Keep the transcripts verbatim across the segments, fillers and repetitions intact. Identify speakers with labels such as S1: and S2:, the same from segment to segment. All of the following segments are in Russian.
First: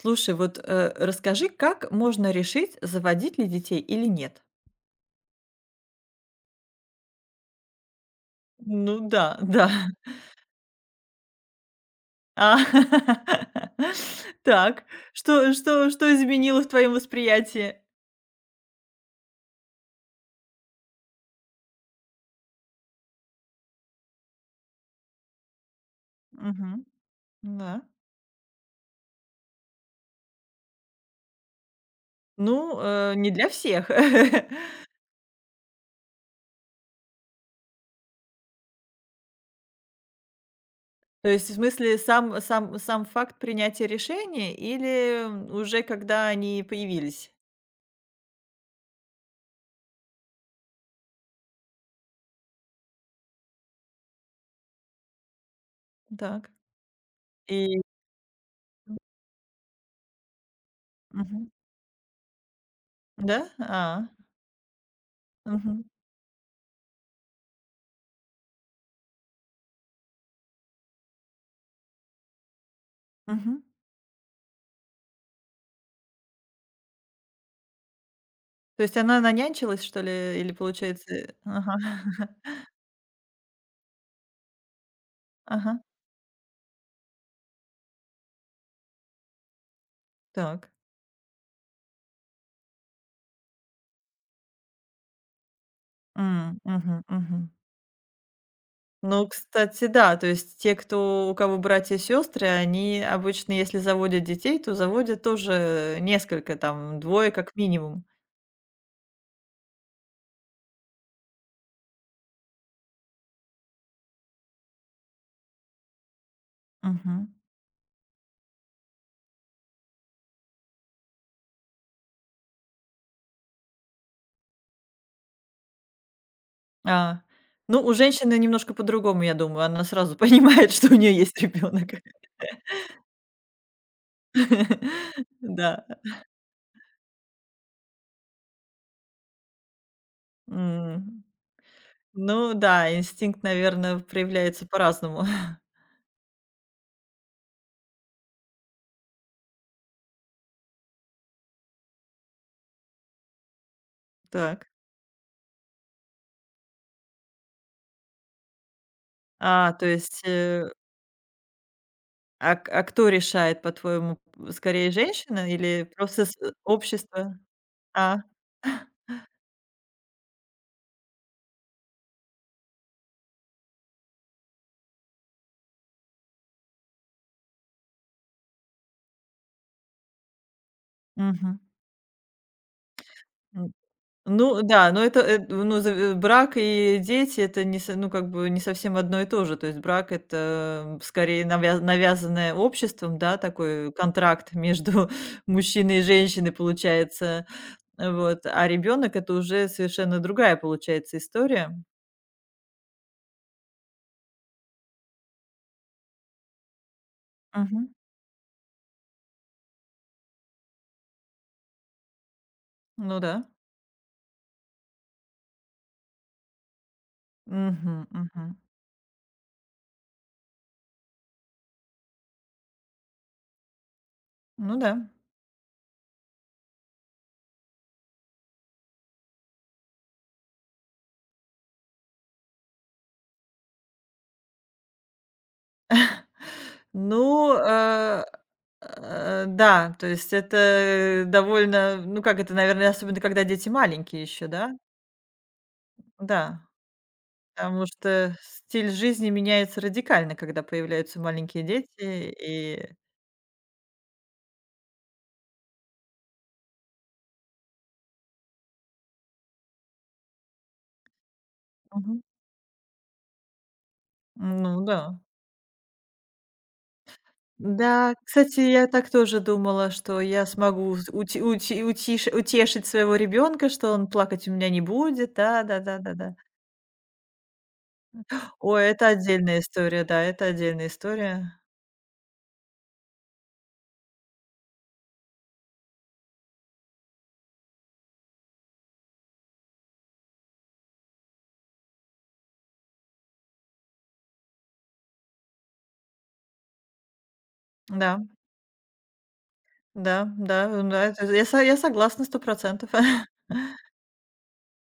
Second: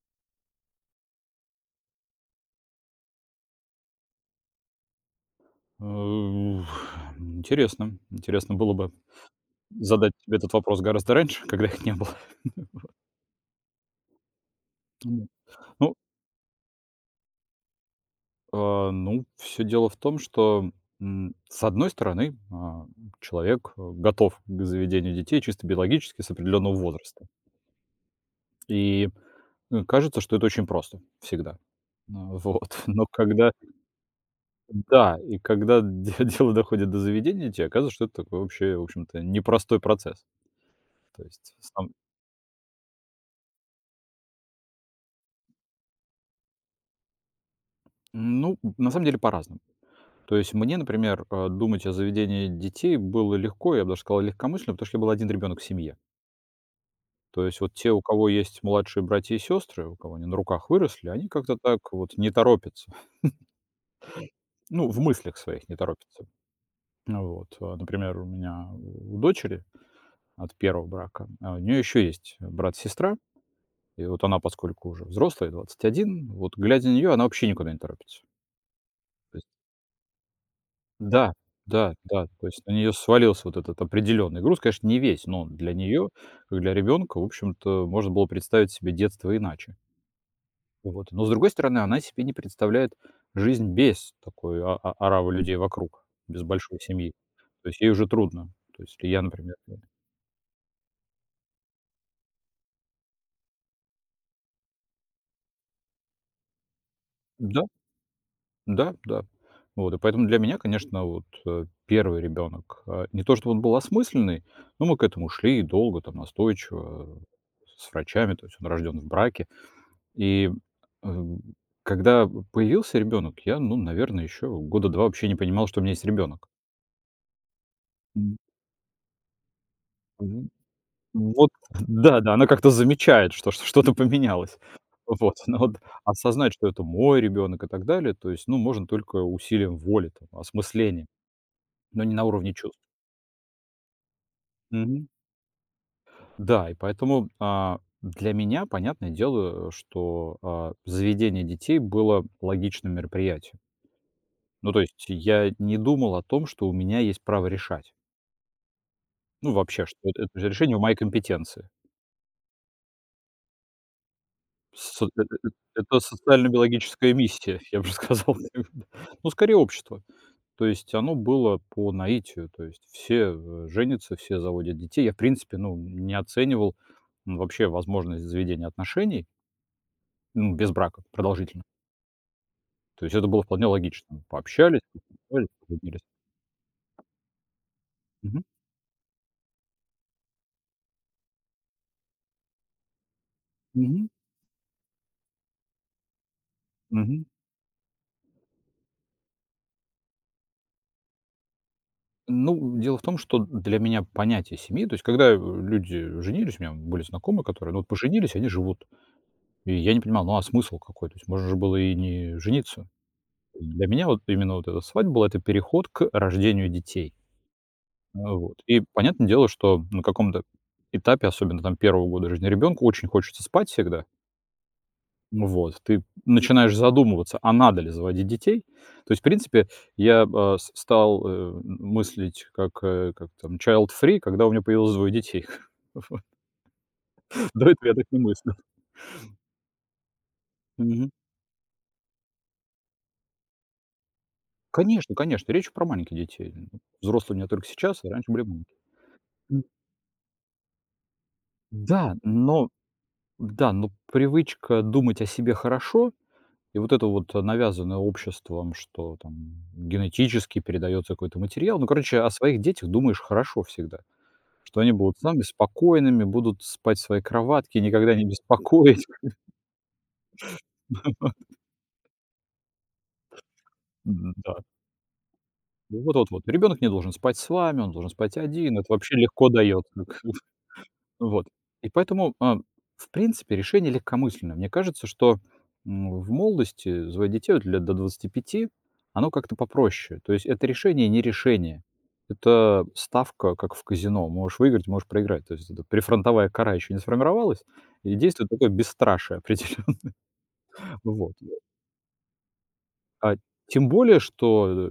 S1: Слушай, вот, э, расскажи, как можно решить, заводить ли детей или нет?
S2: Э, интересно. Интересно было бы
S1: Ну да, да.
S2: задать тебе этот вопрос гораздо раньше, когда их не было.
S1: А. Так,
S2: М,
S1: что что
S2: ну,
S1: что изменило в твоем восприятии?
S2: а, ну, все дело в том, что, м, с одной стороны, а, человек, э, готов к заведению детей чисто биологически с определенного
S1: Мгм.
S2: возраста.
S1: Да.
S2: И, э, кажется, что это очень просто всегда. Ну вот,
S1: Ну,
S2: но
S1: э, не для
S2: когда
S1: всех.
S2: да, и когда де дело доходит до заведения детей, оказывается, что это такой вообще, в общем-то, непростой процесс. То
S1: То есть, в
S2: есть сам
S1: смысле, сам сам сам факт принятия решения или уже когда они появились?
S2: ну, на самом деле, по-разному. То есть мне, например, э, думать о заведении детей было легко, я бы даже сказал, легкомысленно, потому что я был один ребенок в семье.
S1: Так.
S2: То есть вот
S1: И
S2: те, у кого есть младшие братья и сестры, у кого они на руках выросли, они
S1: мгм.
S2: как-то так вот не торопятся.
S1: Да? А.
S2: Ну, в мыслях своих не
S1: Мгм.
S2: торопятся. Ну вот. А, Например, у меня у дочери от первого брака, а, у нее еще есть брат-сестра,
S1: Мгм.
S2: и вот она, поскольку уже взрослая, двадцать один, вот глядя на нее, она вообще никуда не торопится.
S1: То есть она нанянчилась, что ли, или получается, э?
S2: Да,
S1: Ага.
S2: да, да, то есть на нее свалился вот этот определенный груз. Конечно, не весь, но для
S1: Ага.
S2: нее, как для ребенка, в общем-то, можно было представить себе детство иначе.
S1: Так.
S2: Вот. Но, с другой стороны, она себе не представляет жизнь без такой а- а- оравы людей вокруг, без
S1: М,
S2: большой
S1: мгм,
S2: семьи.
S1: мгм.
S2: То есть ей уже трудно. То есть, если я,
S1: Ну,
S2: например... э,
S1: кстати, да, то есть те, кто у кого братья и сестры, они обычно, если заводят детей, то заводят тоже несколько, там двое как
S2: да,
S1: минимум.
S2: да, да. Вот, и поэтому для меня, конечно, вот э, первый ребенок, э, не то чтобы он был осмысленный, но мы к этому шли долго, там, настойчиво, э,
S1: Мгм.
S2: с врачами, то есть он рожден в браке. И, эм, когда появился ребенок, я, ну, наверное, еще года два вообще не понимал, что у меня есть ребенок.
S1: А. Ну, у
S2: М,
S1: женщины немножко по-другому, я думаю. Она сразу
S2: мгм.
S1: понимает, что у нее есть
S2: Вот,
S1: ребенок.
S2: да-да, она как-то замечает, что что что-то поменялось. Вот, но вот
S1: Да.
S2: осознать, что это мой ребенок и так далее, то есть, ну, можно только усилием воли, там, осмыслением,
S1: М.
S2: но не на уровне
S1: Ну
S2: чувств.
S1: да, инстинкт, наверное, проявляется
S2: Мгм.
S1: по-разному.
S2: Да, и поэтому, а, для меня, понятное дело, э, что, а, заведение детей было логичным мероприятием.
S1: Так.
S2: Ну, то есть я не думал о том, что у меня есть право решать. Ну,
S1: А,
S2: вообще,
S1: то
S2: что это
S1: есть,
S2: это же
S1: э,
S2: решение в моей компетенции.
S1: а к а кто решает, по-твоему, скорее
S2: Со э э э,
S1: женщина или
S2: это
S1: просто с э,
S2: социально-биологическая
S1: общество?
S2: миссия, я бы
S1: А,
S2: сказал. Ну, скорее, общество. То есть оно было по наитию. То есть все, э, женятся, все заводят детей. Я, в принципе, ну, не оценивал, м, вообще возможность заведения отношений, ну, без брака
S1: мгм,
S2: продолжительно. То есть это было вполне
S1: м.
S2: логично.
S1: Ну
S2: Пообщались,
S1: да, но это, э,
S2: познакомились,
S1: ну, за
S2: поженились.
S1: э, брак и дети — это не со ну, как
S2: Мгм.
S1: бы не совсем одно и то же. То есть брак — это скорее навяз навязанное обществом, да, такой
S2: Мгм.
S1: контракт между мужчиной и женщиной
S2: Мгм.
S1: получается. Вот, а ребенок — это уже совершенно другая получается история.
S2: Ну, дело в том, что для меня понятие семьи, то есть когда, э, люди женились, у меня были знакомые, которые, ну, вот
S1: Мгм.
S2: поженились, они живут. И я не понимал, ну, а смысл какой? То есть можно же было и не жениться.
S1: Ну да.
S2: Для меня вот именно вот эта свадьба была — это переход к рождению детей.
S1: Мгм,
S2: А,
S1: мгм.
S2: вот. И понятное дело, что на каком-то этапе, особенно там первого года жизни ребёнка, очень хочется спать всегда.
S1: Ну да.
S2: Вот, ты начинаешь задумываться, а надо ли заводить детей. То есть, в принципе, я, а, с стал, э, мыслить как, э, как там, child free, когда у меня появилось двое детей.
S1: Ну,
S2: До этого я так не
S1: э,
S2: мыслил.
S1: э, да, то есть
S2: Мгм.
S1: это довольно, ну, как это, наверное, особенно когда дети маленькие еще, да?
S2: Конечно, конечно, речь про маленьких детей.
S1: Да,
S2: Взрослые у меня только
S1: потому
S2: сейчас, а раньше
S1: что
S2: были маленькие.
S1: стиль жизни
S2: М,
S1: меняется радикально, когда появляются маленькие дети,
S2: да, но
S1: и
S2: да, но привычка думать о себе хорошо и вот это вот, э, навязанное обществом, что там генетически передается какой-то материал. Ну,
S1: мгм.
S2: короче, о своих детях думаешь хорошо всегда. Что
S1: Ну
S2: они будут
S1: да.
S2: с нами спокойными, будут спать в своей кроватке, никогда
S1: Да,
S2: не
S1: кстати, я
S2: беспокоить.
S1: так тоже думала, что я смогу с- ути- ути- утиш- утешить своего ребенка, что он плакать у
S2: М-да.
S1: меня не будет. Да, да, да,
S2: Вот
S1: да,
S2: вот
S1: да.
S2: вот. Ребенок не должен спать с вами, он должен спать один.
S1: Ой,
S2: Это
S1: это
S2: вообще легко
S1: отдельная
S2: дается.
S1: история, да, это отдельная
S2: Вот.
S1: история.
S2: И поэтому, а, в принципе, решение легкомысленное. Мне кажется, что, м, в молодости заводить детей, вот лет до двадцати пяти, оно как-то попроще. То есть это решение не решение. Это ставка, как в казино. Можешь выиграть, можешь проиграть. То есть это прифронтовая кора еще не сформировалась, и
S1: Да.
S2: действует такое бесстрашие определенно.
S1: Да, да, ну да, это
S2: Вот.
S1: я со я согласна сто процентов.
S2: А тем более, что, э,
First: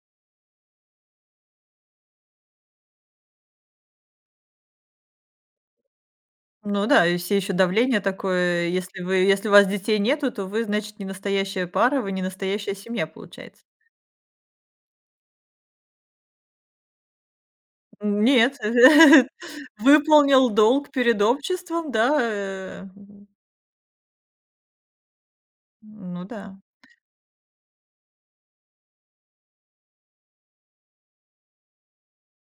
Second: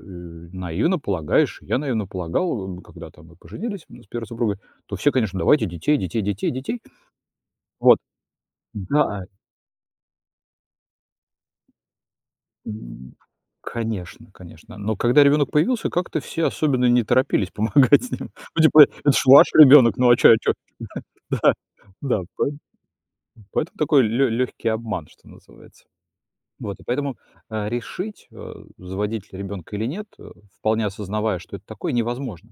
S2: наивно полагаешь, я наивно полагал, э, когда там мы поженились, м, с первой супругой, то все, конечно, давайте детей, детей, детей, детей.
S1: Ну да, и все еще
S2: Вот.
S1: давление такое, если вы
S2: Да,
S1: если у вас детей нету, то вы, значит, не настоящая пара, вы не настоящая семья,
S2: м,
S1: получается.
S2: конечно, конечно. Но когда ребенок появился, как-то все особенно не торопились помогать с ним.
S1: Нет,
S2: Ну, типа, это ж ваш ребенок, ну а чё, а
S1: выполнил
S2: чё?
S1: долг перед обществом, да,
S2: Да, поэт
S1: э,
S2: поэтому такой легкий обман, что называется.
S1: ну да,
S2: Вот, и поэтому, э, решить, э, заводить ли ребенка или нет, э, вполне осознавая, что это такое, невозможно.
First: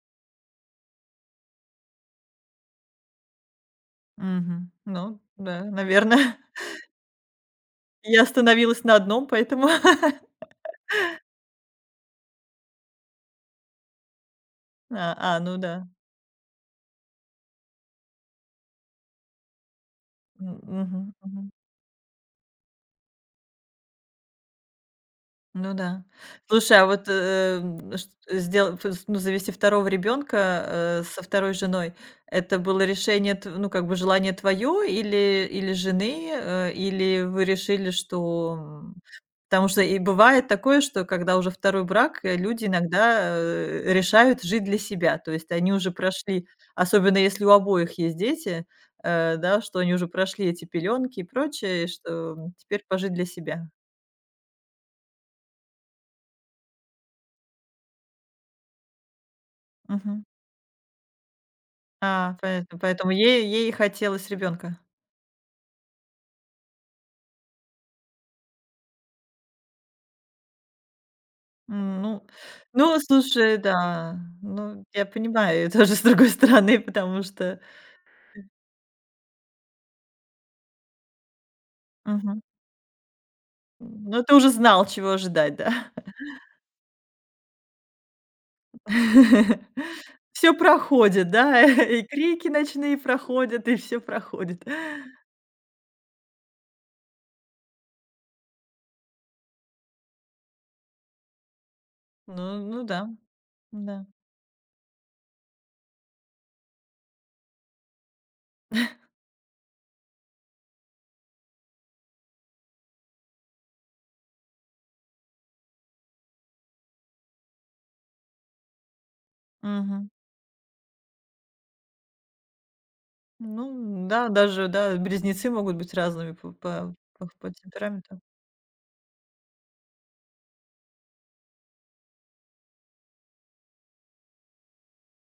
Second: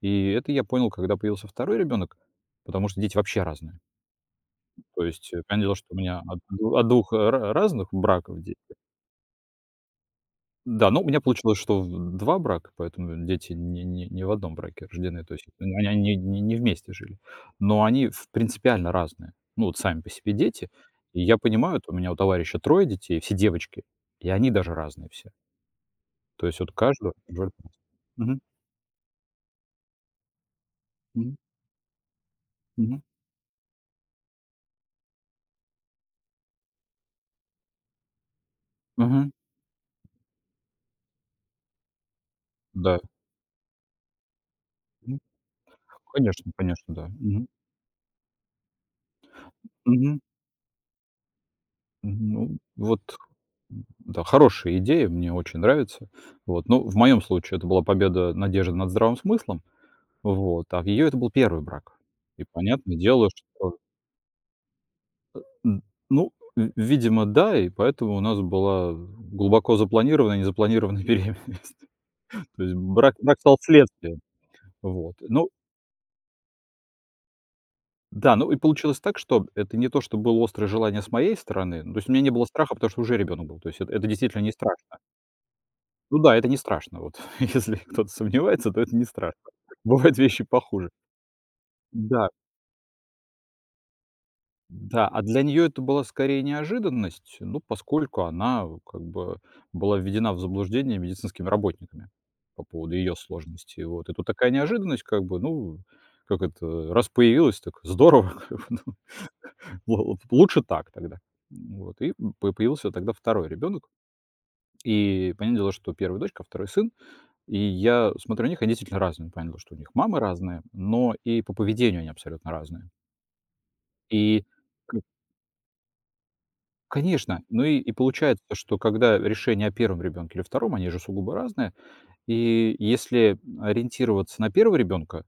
S2: И это я понял, когда появился второй ребенок, потому что дети вообще разные.
S1: мгм,
S2: То
S1: ну
S2: есть, э, понятное
S1: да,
S2: дело, что у
S1: наверное.
S2: меня от ду от двух ра разных
S1: Я
S2: браков де
S1: остановилась на одном, поэтому
S2: да, но у меня получилось, что в двух брака, поэтому дети не не не в одном браке
S1: А,
S2: рождены,
S1: а,
S2: то есть
S1: ну да,
S2: они они не не вместе жили. Но они в принципиально разные. Ну, вот сами по себе
S1: м,
S2: дети.
S1: мгм,
S2: И я
S1: мгм.
S2: понимаю, вот у меня у товарища трое детей, все девочки, и они даже разные все.
S1: Ну да.
S2: То есть вот
S1: Слушай, а вот,
S2: каждую роль
S1: э,
S2: просто.
S1: м, шт
S2: Мгм,
S1: сдел фс ну, завести второго ребенка э, со
S2: мгм,
S1: второй женой — это было
S2: мгм,
S1: решение тв ну, как бы желание твое или или жены, э, или вы решили, что, м.
S2: мгм.
S1: Потому что и бывает такое, что когда уже второй брак, э, люди
S2: Да.
S1: иногда, э, решают жить для себя.
S2: Мгм.
S1: То есть они уже прошли,
S2: Конечно, конечно, да.
S1: особенно если
S2: Мгм,
S1: у обоих есть дети, э, да, что они уже
S2: мгм.
S1: прошли эти пеленки и прочее, и что, м,
S2: Ну,
S1: теперь
S2: вот,
S1: пожить для себя.
S2: м, да, хорошая идея, мне очень нравится. Вот, ну, в моем случае это была победа надежды над здравым смыслом, вот, а в ее это был первый брак.
S1: А,
S2: И
S1: понятно,
S2: понятное
S1: поэтому
S2: дело,
S1: ей ей
S2: что,
S1: хотелось ребенка.
S2: н ну, ви видимо, да, и поэтому у нас была глубоко запланированная, незапланированная беременность.
S1: М, ну
S2: То есть
S1: ну,
S2: брак брак
S1: слушай,
S2: стал
S1: да,
S2: следствием.
S1: ну, я
S2: Вот. Ну
S1: понимаю её тоже с другой стороны, потому что
S2: да, ну и получилось так, что это не то, что было острое желание с моей стороны, ну, то есть у меня не
S1: мгм.
S2: было страха, потому что уже ребенок был. То есть это это
S1: Ну, ты
S2: действительно
S1: уже
S2: не
S1: знал,
S2: страшно.
S1: чего ожидать, да?
S2: Ну да, это не страшно. Вот если кто-то сомневается, то это не страшно. Бывают вещи
S1: Все
S2: похуже.
S1: проходит, да, и
S2: Да,
S1: крики ночные проходят, и все проходит.
S2: да. А для нее это была скорее неожиданность, ну, поскольку она как бы была введена в заблуждение медицинскими работниками
S1: Ну
S2: по
S1: ну
S2: поводу
S1: да,
S2: ее сложности.
S1: да.
S2: Вот. И тут такая неожиданность, как бы, ну, как это, раз появилась, так здорово, как бы, ну, л- лучше так тогда. Вот. И по- появился тогда второй ребенок. И понятное дело, что первая дочка, а второй сын. И я смотрю на них, они действительно разные. Понял, что у них
S1: Мгм.
S2: мамы разные, но и по поведению они абсолютно разные.
S1: Ну да,
S2: И,
S1: даже,
S2: к
S1: да, близнецы могут быть разными по по по
S2: конечно,
S1: по
S2: ну и и
S1: темпераменту.
S2: получается, что когда решение о первом ребенке или втором, они же сугубо разные. И если ориентироваться на первого ребенка,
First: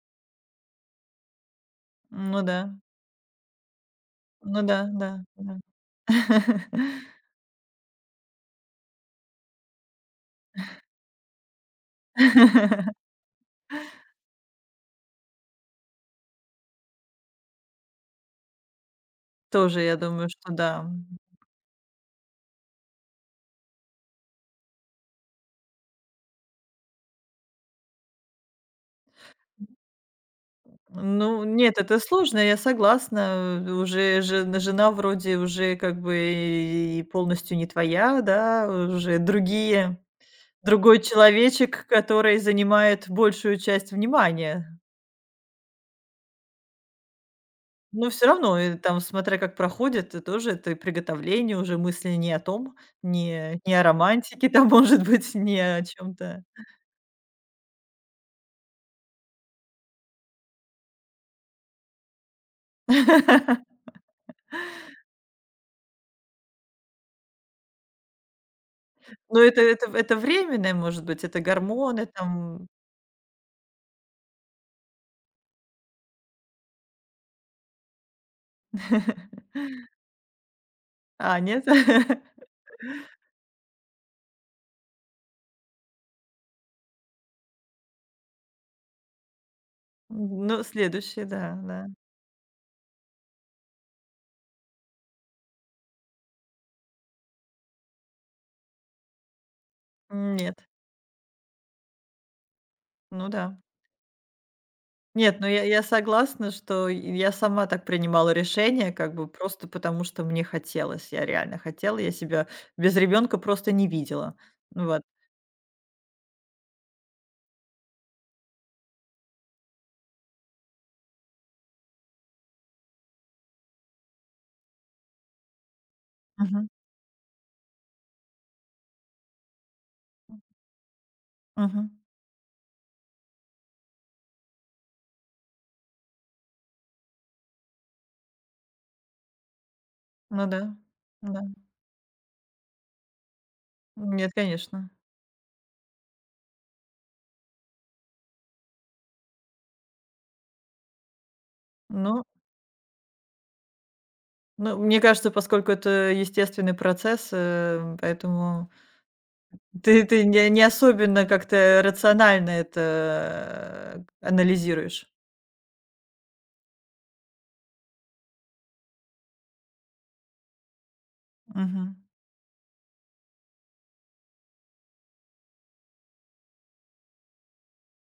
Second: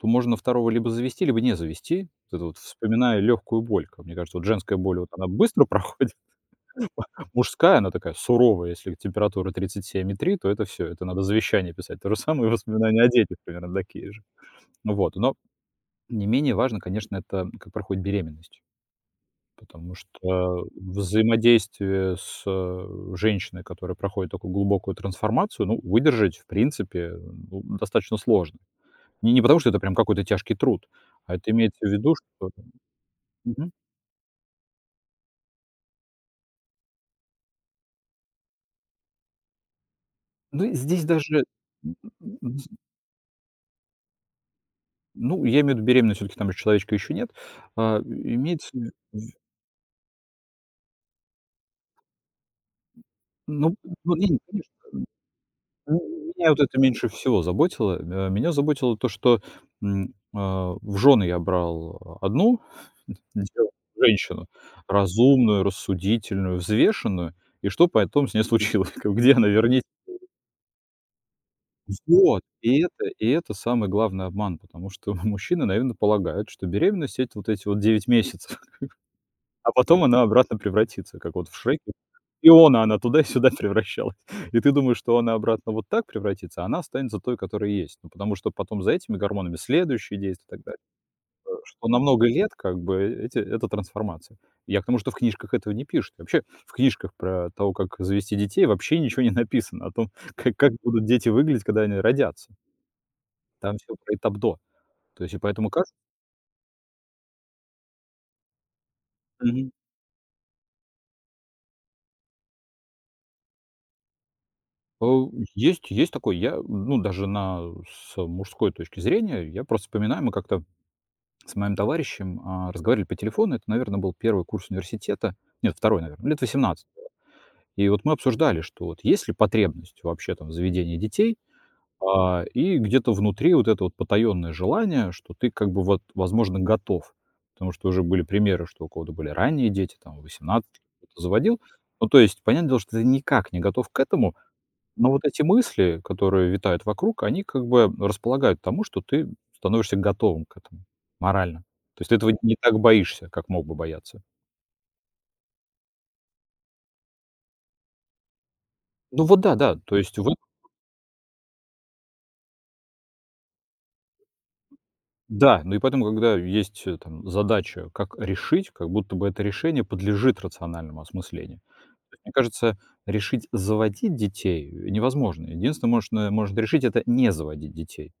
S2: то можно второго либо завести, либо не завести. Вот
S1: Ну
S2: это вот,
S1: да,
S2: вспоминая лёгкую боль, как мне кажется, вот
S1: ну
S2: женская
S1: да,
S2: боль, вот
S1: да,
S2: она
S1: да.
S2: быстро проходит, мужская, она такая суровая. Если температура тридцать семь и три, то это все, это надо завещание писать. То же самое и воспоминания о детях примерно такие же. Ну вот, но не менее важно, конечно, это как проходит беременность,
S1: Тоже,
S2: потому
S1: я думаю, что
S2: что
S1: да.
S2: взаимодействие с, э, женщиной, которая проходит такую глубокую трансформацию, ну, выдержать, в принципе, ну, достаточно сложно. Не не потому, что это прям какой-то тяжкий труд, а
S1: Ну,
S2: это
S1: нет,
S2: имеется в
S1: это
S2: виду,
S1: сложно,
S2: что
S1: я согласна. Э,
S2: мгм.
S1: уже жен жена вроде уже как бы и полностью не твоя, да, уже другие,
S2: Ну, и
S1: другой
S2: здесь даже,
S1: человечек,
S2: н
S1: который
S2: н
S1: занимает большую часть внимания.
S2: ну, я имею в виду беременность, все таки там же человечка еще нет. А,
S1: Но все равно,
S2: имеется
S1: э,
S2: в ви
S1: там, смотря как проходит, э, тоже это и приготовление, уже мысли не о том, не не
S2: ну
S1: о
S2: ну, не
S1: романтике там, может быть, не о
S2: ну,
S1: чем то.
S2: меня вот это меньше всего заботило. Э, меня заботило то, что, м, а, в жены я брал одну девушку, женщину, разумную, рассудительную, взвешенную, и что потом с ней случилось, как где
S1: Но
S2: она
S1: это
S2: вернется?
S1: это это временное, может быть, это гормоны
S2: Вот,
S1: там.
S2: и это и это самый главный обман, потому что мужчины, наверно, полагают, что беременность — это вот эти вот девять месяцев. А потом она обратно превратится, как
S1: А,
S2: вот в
S1: нет?
S2: Шреке. Иона, она туда и сюда превращалась. И ты думаешь, что она обратно вот так превратится, а она останется той, которая есть. Ну, потому что потом за этими гормонами следующие действия и
S1: Ну,
S2: так далее.
S1: следующий,
S2: Э,
S1: да, да.
S2: что на много лет как бы э, эти это трансформация. Я к тому, что в книжках этого не пишут. Вообще в книжках про того, как завести детей, вообще ничего не написано о том, как
S1: Нет,
S2: как будут дети выглядеть, когда они родятся.
S1: ну да.
S2: Там все про этап до. То есть и
S1: Нет, ну я,
S2: поэтому
S1: я
S2: кажется
S1: согласна, что я сама так принимала решение, как бы просто потому, что мне хотелось. Я реально хотела, я себя без ребенка просто не видела. Ну вот.
S2: Э, есть есть такой. Я, ну, даже на с мужской точки зрения, я просто вспоминаю, мы как-то с моим товарищем, а, разговаривали по телефону. Это, наверное, был первый курс университета. Нет, второй, наверное, лет
S1: Мгм.
S2: восемнадцать. И вот мы обсуждали, что вот есть ли потребность вообще там в заведении детей,
S1: Мгм.
S2: а, и где-то внутри вот это вот потаенное желание, что ты как бы вот, возможно, готов. Потому что уже были примеры, что у кого-то были ранние дети, там
S1: Ну да,
S2: восемнадцать кто-то
S1: да.
S2: заводил. Ну, то есть, понятное дело, что ты никак не готов к
S1: Нет,
S2: этому,
S1: конечно.
S2: но вот эти мысли, которые витают вокруг, они как бы располагают к тому, что ты становишься готовым к этому морально. То есть ты
S1: Ну,
S2: этого не так боишься, как мог бы бояться.
S1: ну, мне кажется, поскольку это естественный процесс, э, поэтому
S2: Ну вот да, да, то
S1: ты,
S2: есть
S1: ты
S2: вы
S1: не, не особенно как-то рационально это э, анализируешь.
S2: да, ну и поэтому, когда есть, э, там задача, как решить, как будто бы это решение подлежит рациональному осмыслению.
S1: Мгм.
S2: То есть, мне кажется, решить заводить детей невозможно. Единственное, можно можно решить - это не заводить детей.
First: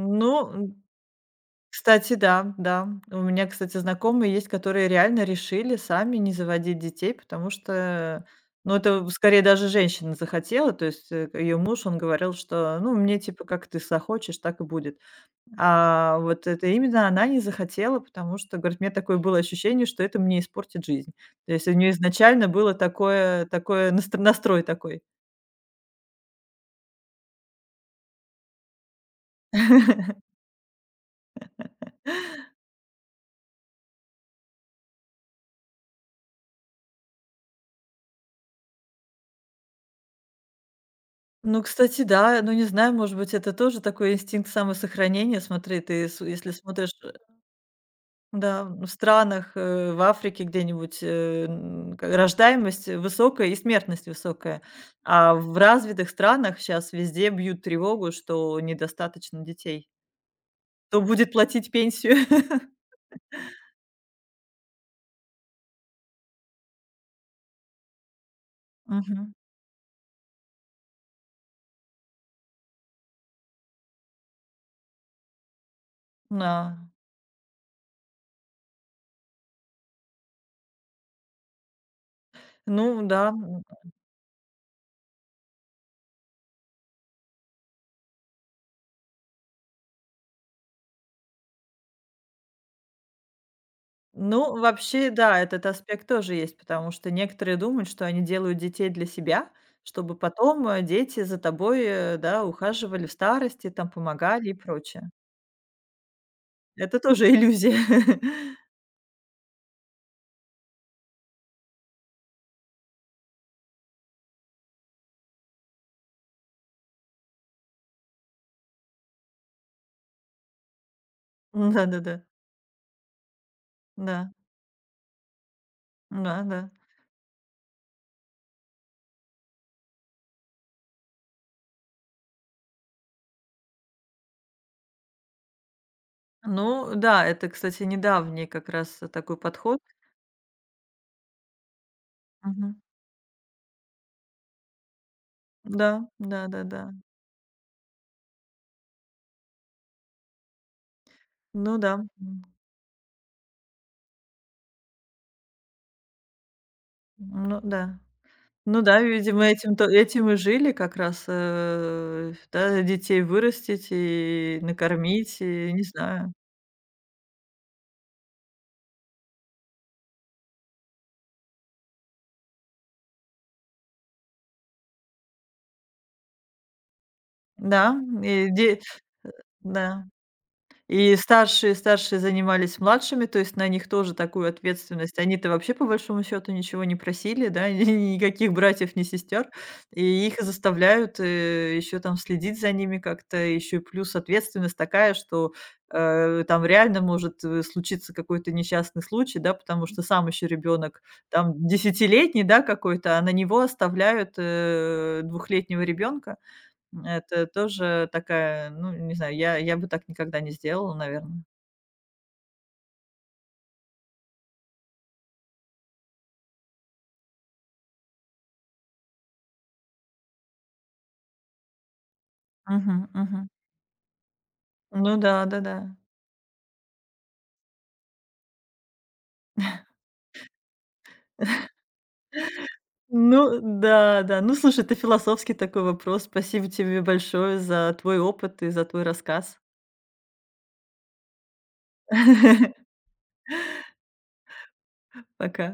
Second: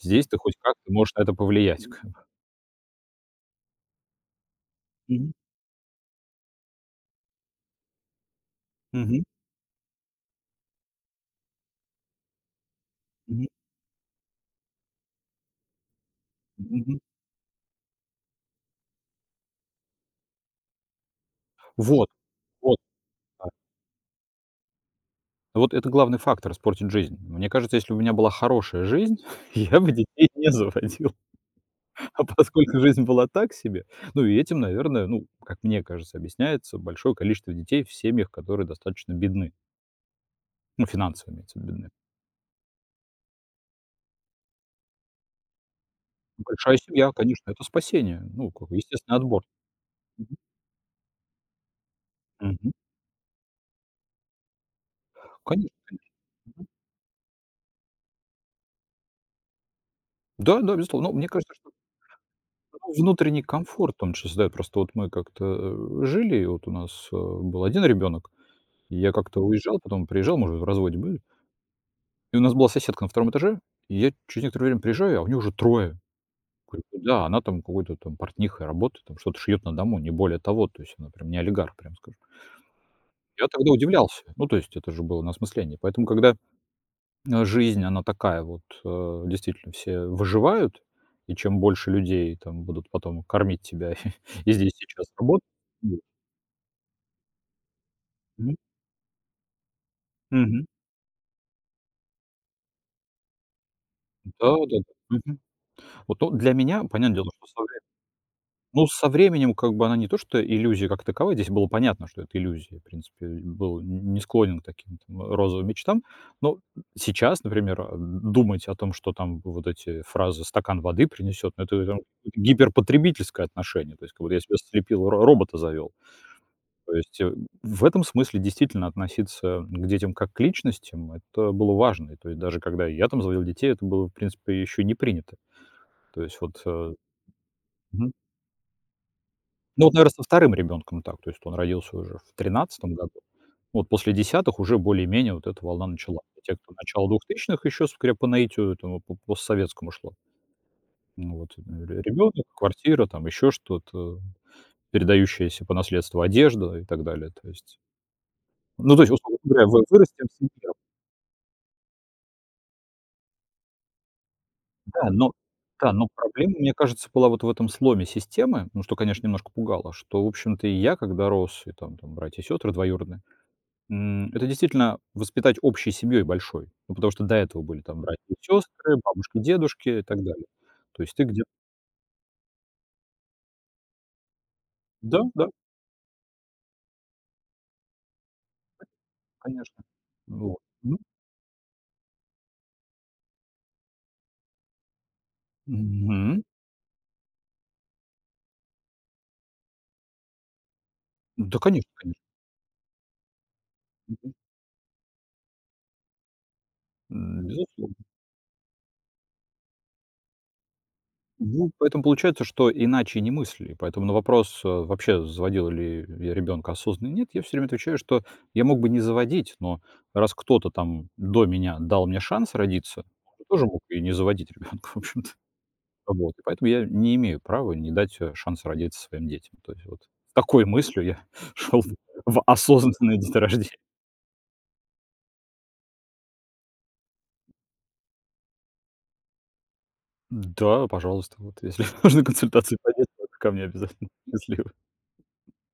S2: Здесь ты хоть
S1: м,
S2: как-то можешь на это повлиять, как
S1: кстати,
S2: бы.
S1: да, да. У меня, кстати, знакомые есть, которые реально
S2: Мгм.
S1: решили сами не заводить детей, потому что, ну, это
S2: Мгм.
S1: скорее даже женщина захотела. То есть, э, ее муж, он говорил, что, ну, мне типа
S2: Мгм.
S1: как ты захочешь, так и будет. А вот это
S2: Мгм.
S1: именно она не захотела, потому что, говорит, у меня такое было ощущение, что это мне испортит жизнь. То есть у нее
S2: Вот.
S1: изначально было
S2: Вот.
S1: такое, такое наст- настрой такой.
S2: Вот это главный фактор - испортить жизнь. Мне кажется, если бы у меня была хорошая жизнь, я бы детей не заводил. А поскольку жизнь была так себе, ну и этим, наверное, ну, как мне кажется, объясняется большое количество детей в семьях, которые достаточно бедны. Ну, финансово имеется
S1: Ну,
S2: в виду бедны.
S1: кстати, да. Ну, не знаю, может быть, это тоже такой инстинкт самосохранения. Смотри, ты, с если
S2: Большая
S1: смотришь,
S2: семья,
S1: э,
S2: конечно, это спасение. Ну,
S1: да,
S2: как бы
S1: в
S2: естественный отбор.
S1: странах, э, в
S2: Мгм.
S1: Африке где-нибудь, э, н к
S2: Мгм.
S1: рождаемость высокая и смертность высокая. А в
S2: Конечно,
S1: развитых
S2: конечно.
S1: странах
S2: Мгм.
S1: сейчас везде бьют тревогу, что недостаточно детей.
S2: Да, да,
S1: Кто
S2: безусловно. Ну, мне
S1: будет
S2: кажется, что
S1: платить пенсию?
S2: ну, внутренний комфорт он же создаёт. Просто вот мы как-то, э, жили, и вот у нас, э, был один ребенок. И я
S1: Мгм.
S2: как-то уезжал, потом приезжал, мы уже в разводе были. И у нас была соседка на втором этаже, и я через некоторое время приезжаю, а у нее уже трое.
S1: Да.
S2: Говорю: «Ну да, она там какой-то там портнихой работает, там что-то шьет на дому, не более того». То есть она прям не олигарх, прям, скажем.
S1: Ну да.
S2: Я тогда удивлялся. Ну, то есть это же было на осмысление. Поэтому, когда, э, жизнь, она такая вот, э, действительно, все выживают, и чем больше людей там будут потом кормить тебя и
S1: Ну,
S2: здесь сейчас
S1: вообще, да,
S2: работать.
S1: этот
S2: Вот.
S1: аспект тоже есть, потому что некоторые думают, что они
S2: Мгм.
S1: делают детей для себя, чтобы
S2: Мгм.
S1: потом, э, дети за тобой, э, да, ухаживали в старости, там помогали и
S2: Да-да-да.
S1: прочее.
S2: Мгм. Вот, ну, для меня,
S1: Это
S2: понятное
S1: тоже
S2: дело, что со
S1: иллюзия.
S2: Ну, со временем, как бы, она не то что иллюзия как таковая, здесь было понятно, что это иллюзия. В принципе, был н не склонен к таким там розовым мечтам. Но сейчас, например, э, думать о том, что там вот эти фразы «стакан воды принесет», ну, это там
S1: Да-да-да.
S2: гиперпотребительское отношение. То есть как
S1: Да.
S2: будто я себе слепил ро робота завел.
S1: Да-да.
S2: То есть, э, в этом смысле действительно относиться к детям как к личностям - это было важно. И то есть даже когда я там заводил детей, это было, в принципе, еще не принято. То есть вот, э
S1: Ну да, это, кстати,
S2: мгм.
S1: недавний как раз такой подход.
S2: Ну, вот, наверное, со вторым ребенком так. То есть он родился уже в
S1: Мгм.
S2: тринадцатом году. Вот после десятых уже более-менее вот эта волна
S1: Да,
S2: начала. А те, кто
S1: да-да-да.
S2: начало двухтысячных еще, скорее, по наитию этому по постсоветскому шло. Ну вот, э,
S1: Ну да. М,
S2: ребенок, квартира, там еще что-то, передающаяся по наследству одежда и так далее. То
S1: ну
S2: есть,
S1: да. Ну
S2: ну,
S1: да,
S2: то есть, условно
S1: видимо,
S2: говоря,
S1: этим
S2: вы
S1: то
S2: вырастем
S1: этим и
S2: в
S1: жили
S2: семье.
S1: как раз, э, да, детей вырастить и
S2: Да, но
S1: накормить, и не
S2: да, но
S1: знаю.
S2: проблема, мне кажется, была вот в этом сломе системы, ну, что, конечно, немножко пугало, что, в общем-то, и я, когда рос, и там там братья и сестры двоюродные, М, это действительно воспитать общей семьей большой. Ну, потому что до этого были
S1: Да,
S2: там братья и
S1: и де
S2: сестры, бабушки, дедушки и
S1: да.
S2: так далее. То есть
S1: И
S2: ты где.
S1: старшие старшие занимались младшими, то есть на них тоже такую ответственность.
S2: Да, да,
S1: Они-то вообще по большому счету ничего не просили, да, ни никаких братьев, ни сестер.
S2: конечно.
S1: И их
S2: Вот. Мгм.
S1: заставляют, э, еще там следить за ними как-то. Еще и плюс ответственность такая, что,
S2: Мгм.
S1: э, там реально может, э, случиться какой-то несчастный случай, да, потому что сам еще ребенок
S2: Да,
S1: там
S2: конечно, конечно.
S1: десятилетний, да, какой-то, а на него
S2: Мгм.
S1: оставляют, э, двухлетнего ребенка.
S2: М,
S1: Это
S2: безусловно.
S1: тоже такая, ну, не знаю, я я бы так никогда не сделала, наверное.
S2: Ну, поэтому получается, что иначе не мысли. Поэтому на вопрос, э, вообще заводил ли я ребенка осознанно, нет, я все время отвечаю, что я мог бы не заводить, но раз кто-то там до меня дал мне шанс родиться,
S1: Мгм,
S2: я
S1: мгм.
S2: тоже мог и не заводить ребенка, в
S1: Ну
S2: общем-то.
S1: да, да-да.
S2: Вот. И поэтому я не имею права не дать, э, шанс родиться своим детям. То есть вот с такой мыслью я шел в осознанное
S1: Ну
S2: деторождение.
S1: да, да. Ну, слушай, это философский такой вопрос. Спасибо тебе большое за твой опыт и за твой рассказ.
S2: Да, пожалуйста, вот если нужны консультации по детству, то ко мне обязательно. Счастливо.
S1: Пока.